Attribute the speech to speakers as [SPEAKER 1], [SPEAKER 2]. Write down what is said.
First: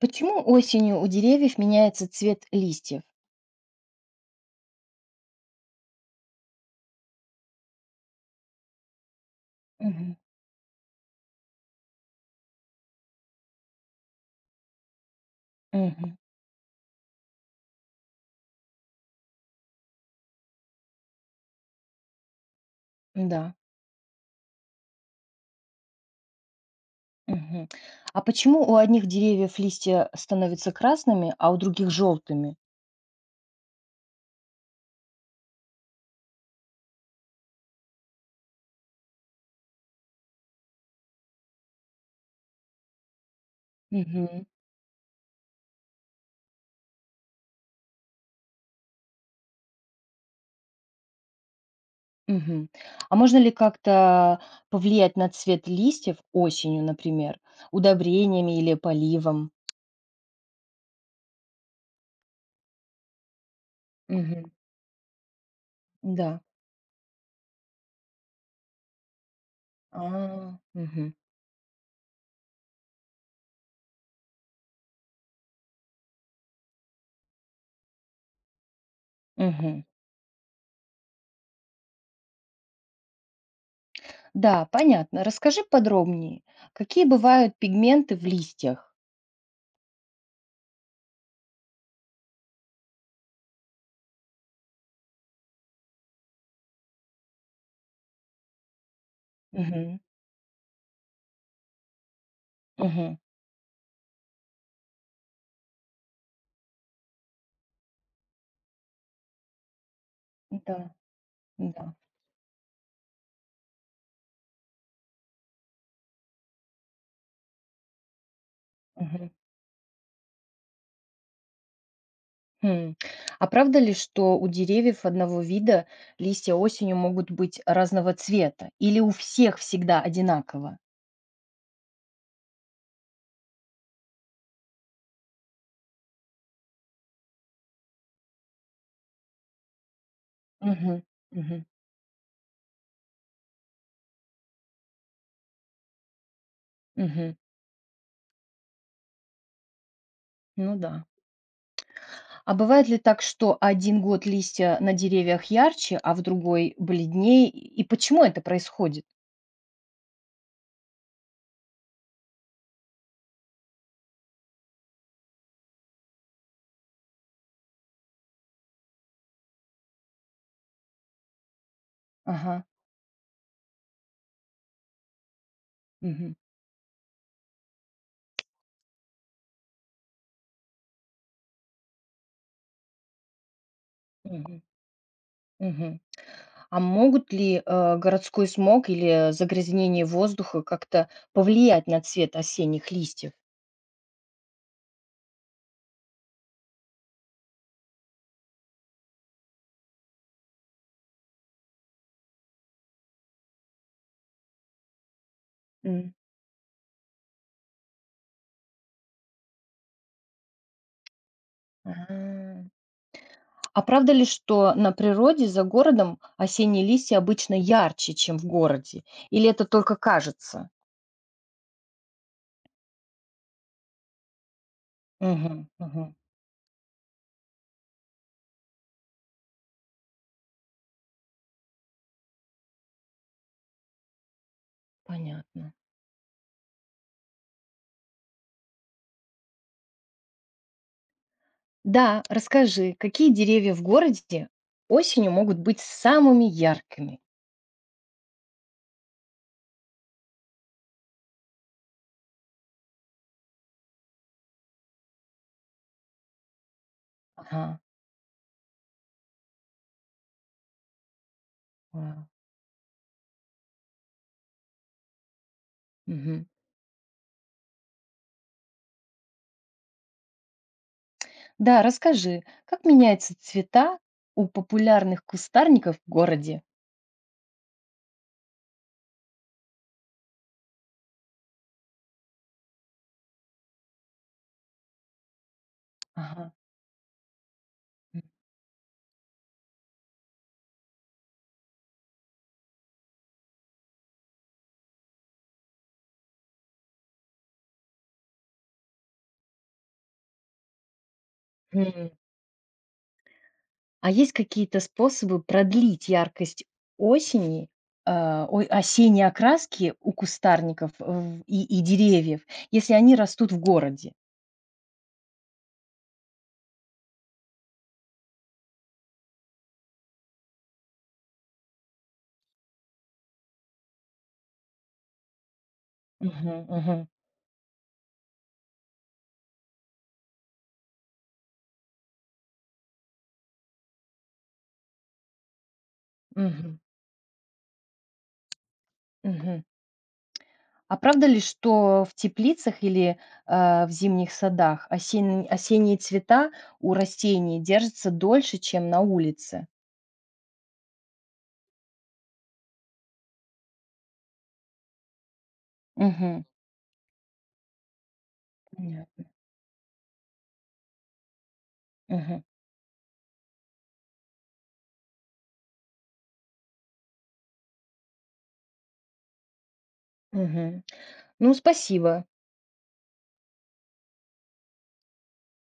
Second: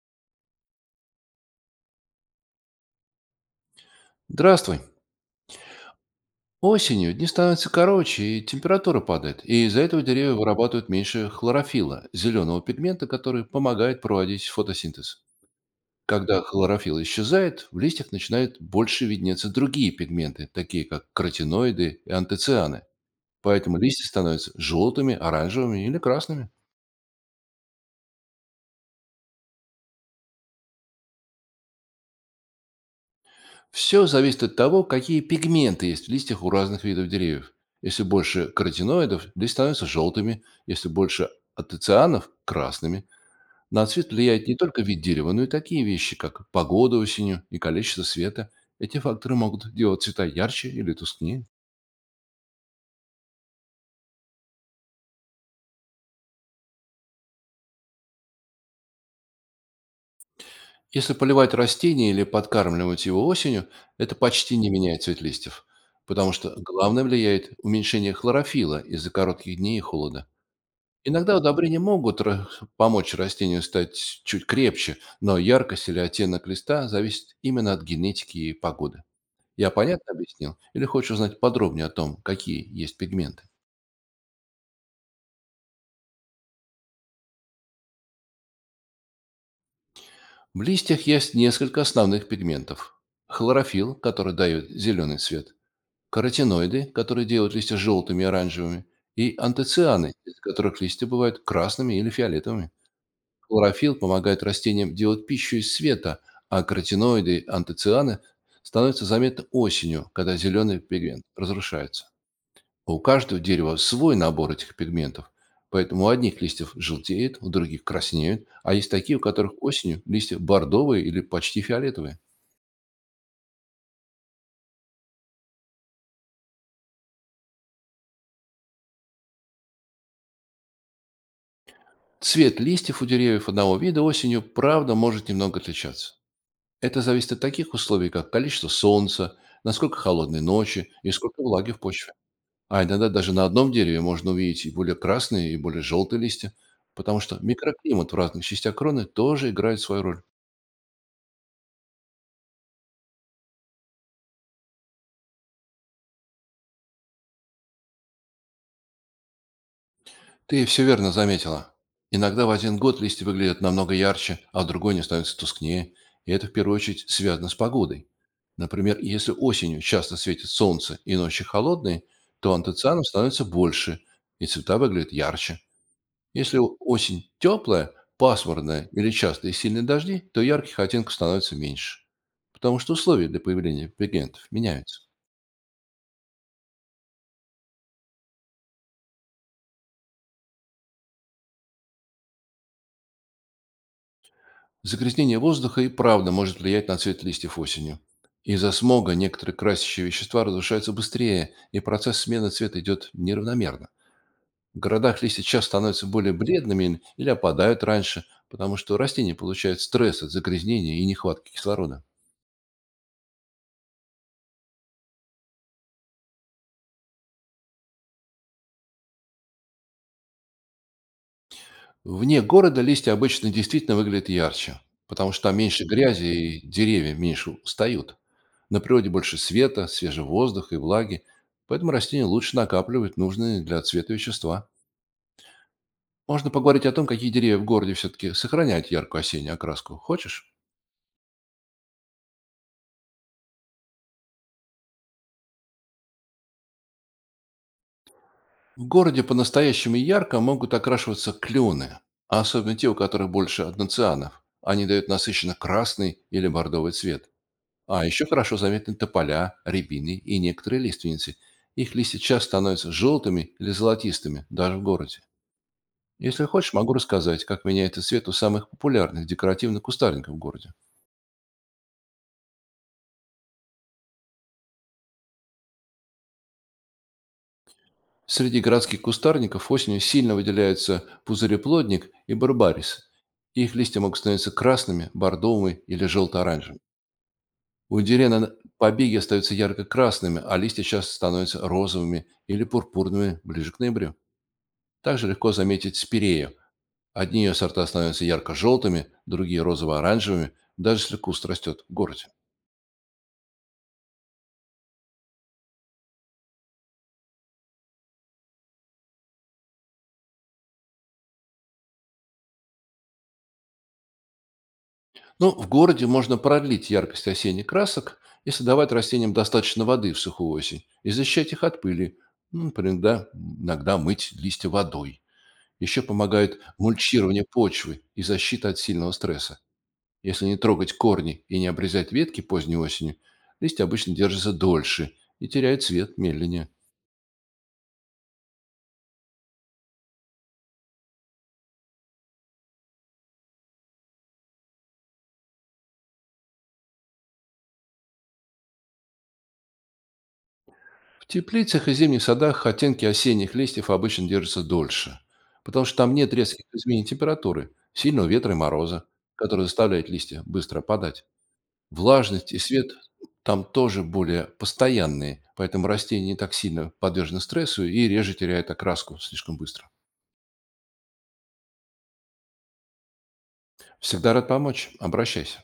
[SPEAKER 1] Почему осенью у деревьев меняется цвет листьев?
[SPEAKER 2] Здравствуй. Осенью дни становятся короче, и температура падает. И из-за этого
[SPEAKER 1] Мгм.
[SPEAKER 2] деревья вырабатывают меньше хлорофила, зеленого пигмента, который помогает проводить фотосинтез.
[SPEAKER 1] Мгм.
[SPEAKER 2] Когда хлорофилл исчезает, в листьях начинают больше виднеться другие пигменты, такие как каротиноиды и антоцианы.
[SPEAKER 1] Да.
[SPEAKER 2] Поэтому листья становятся желтыми, оранжевыми или красными.
[SPEAKER 1] Мгм. А почему у одних деревьев листья становятся красными, а у других желтыми?
[SPEAKER 2] Все зависит от того, какие пигменты есть в листьях у разных видов деревьев. Если больше каротиноидов, листья становятся желтыми, если больше антоцианов– красными. На цвет
[SPEAKER 1] Мгм.
[SPEAKER 2] влияет не только вид дерева, но и такие вещи, как погода осенью и количество света. Эти факторы могут делать цвета ярче или тускнее.
[SPEAKER 1] Мгм. А можно ли как-то повлиять на цвет листьев осенью, например, удобрениями или поливом?
[SPEAKER 2] Если поливать растение или подкармливать его осенью, это
[SPEAKER 1] Мгм.
[SPEAKER 2] почти не меняет цвет листьев, потому
[SPEAKER 1] Да.
[SPEAKER 2] что главное влияет уменьшение хлорофила из-за коротких дней и холода.
[SPEAKER 1] А, мгм.
[SPEAKER 2] Иногда удобрения могут помочь растению стать чуть крепче, но яркость или оттенок листа зависит именно от генетики и погоды. Я
[SPEAKER 1] Мгм.
[SPEAKER 2] понятно объяснил? Или хочешь узнать подробнее о том, какие есть пигменты?
[SPEAKER 1] Да, понятно. Расскажи подробнее, какие бывают пигменты в листьях?
[SPEAKER 2] В листьях есть несколько основных пигментов. Хлорофилл, который дает зеленый цвет, каротиноиды, которые делают листья желтыми и оранжевыми, и
[SPEAKER 1] Мгм.
[SPEAKER 2] антоцианы, из которых листья бывают красными или фиолетовыми.
[SPEAKER 1] Мгм.
[SPEAKER 2] Хлорофилл помогает растениям делать пищу из света, а каротиноиды и антоцианы становятся заметны осенью, когда
[SPEAKER 1] Да.
[SPEAKER 2] зеленый пигмент
[SPEAKER 1] Да.
[SPEAKER 2] разрушается. У каждого дерева свой набор этих пигментов, поэтому у одних листьев желтеет, у других краснеют, а есть такие, у
[SPEAKER 1] Мгм.
[SPEAKER 2] которых осенью листья бордовые или почти фиолетовые.
[SPEAKER 1] Хм. А правда ли, что у деревьев одного вида листья осенью могут быть разного цвета? Или у всех всегда одинаково?
[SPEAKER 2] Цвет листьев у деревьев одного вида осенью, правда, может немного отличаться. Это зависит от таких условий, как количество солнца, насколько холодные ночи
[SPEAKER 1] Мгм.
[SPEAKER 2] и сколько
[SPEAKER 1] Мгм.
[SPEAKER 2] влаги в почве. А иногда даже на одном дереве можно увидеть и более красные, и более желтые листья, потому
[SPEAKER 1] Мгм.
[SPEAKER 2] что микроклимат в разных частях кроны тоже играет свою роль.
[SPEAKER 1] Ну да. А бывает ли так, что один год листья на деревьях ярче, а в другой бледнее? И почему это происходит?
[SPEAKER 2] Ты все верно заметила. Иногда в один год листья выглядят намного ярче, а в другой они становятся тускнее. И это в первую очередь связано с погодой. Например, если осенью часто светит солнце и ночи холодные, то
[SPEAKER 1] Ага.
[SPEAKER 2] антоцианов становится больше, и цвета выглядят ярче.
[SPEAKER 1] Мгм.
[SPEAKER 2] Если осень теплая, пасмурная или частые сильные дожди, то ярких оттенков становится меньше. Потому что условия для появления пигментов
[SPEAKER 1] Мгм.
[SPEAKER 2] меняются.
[SPEAKER 1] Мгм. А могут ли городской смог или загрязнение воздуха как-то повлиять на цвет осенних листьев?
[SPEAKER 2] Загрязнение воздуха и правда может влиять на цвет листьев осенью. Из-за смога некоторые красящие вещества разрушаются быстрее, и процесс смены цвета идет неравномерно. В городах листья часто становятся
[SPEAKER 1] М.
[SPEAKER 2] более бледными или опадают раньше, потому что растения получают стресс от загрязнения и нехватки кислорода.
[SPEAKER 1] А. А правда ли, что на природе за городом осенние листья обычно ярче, чем в городе? Или это только кажется?
[SPEAKER 2] Вне города листья обычно действительно выглядят ярче, потому что
[SPEAKER 1] Мгм,
[SPEAKER 2] там меньше
[SPEAKER 1] мгм,
[SPEAKER 2] грязи и деревья меньше устают. На природе больше света, свежего воздуха и влаги, поэтому растения лучше накапливают нужные для цвета вещества.
[SPEAKER 1] понятно.
[SPEAKER 2] Можно поговорить о том, какие деревья в городе все-таки сохраняют яркую осеннюю окраску. Хочешь?
[SPEAKER 1] Да, расскажи, какие деревья в городе осенью могут быть самыми яркими?
[SPEAKER 2] В городе по-настоящему ярко могут окрашиваться клены, а особенно те, у которых больше одноцианов. Они дают насыщенно красный или бордовый цвет.
[SPEAKER 1] Ага,
[SPEAKER 2] А еще хорошо заметны тополя, рябины и некоторые лиственницы. Их листья
[SPEAKER 1] вау,
[SPEAKER 2] часто становятся желтыми или золотистыми, даже в городе.
[SPEAKER 1] мгм.
[SPEAKER 2] Если хочешь, могу рассказать, как меняется цвет у самых популярных декоративных кустарников в городе.
[SPEAKER 1] Да, расскажи, как меняются цвета у популярных кустарников в городе?
[SPEAKER 2] Среди городских кустарников осенью сильно выделяются пузыреплодник и барбарис. Их листья могут становиться красными, бордовыми или
[SPEAKER 1] Ага.
[SPEAKER 2] желто-оранжевыми. У дерена побеги остаются ярко-красными, а листья часто становятся розовыми или пурпурными ближе к ноябрю. Также легко заметить спирею. Одни ее сорта становятся ярко-желтыми, другие розово-оранжевыми, даже если куст растет в
[SPEAKER 1] Мгм.
[SPEAKER 2] городе.
[SPEAKER 1] А есть какие-то способы продлить яркость осени, осенней окраски у кустарников в и деревьев, если они растут в городе?
[SPEAKER 2] Ну, в городе можно продлить яркость осенних красок, если давать растениям достаточно воды в сухую осень и защищать их от пыли. Ну, например, да, иногда мыть листья водой. Еще помогает
[SPEAKER 1] Мгм, мгм,
[SPEAKER 2] мульчирование почвы и защита от сильного стресса. Если не трогать корни и не обрезать ветки поздней осенью, листья обычно держатся дольше и теряют цвет медленнее.
[SPEAKER 1] мгм, мгм. А правда ли, что в теплицах или, в зимних садах осень осенние цвета у растений держатся дольше, чем на улице?
[SPEAKER 2] В теплицах и зимних садах оттенки осенних листьев обычно держатся дольше, потому что там нет
[SPEAKER 1] Мгм.
[SPEAKER 2] резких изменений температуры, сильного ветра и мороза,
[SPEAKER 1] Понятно.
[SPEAKER 2] который заставляет листья быстро опадать.
[SPEAKER 1] Мгм,
[SPEAKER 2] Влажность и свет там тоже более постоянные, поэтому растения не так сильно подвержены стрессу и реже теряют окраску слишком быстро.
[SPEAKER 1] мгм. Ну, спасибо.
[SPEAKER 2] Всегда рад помочь. Обращайся.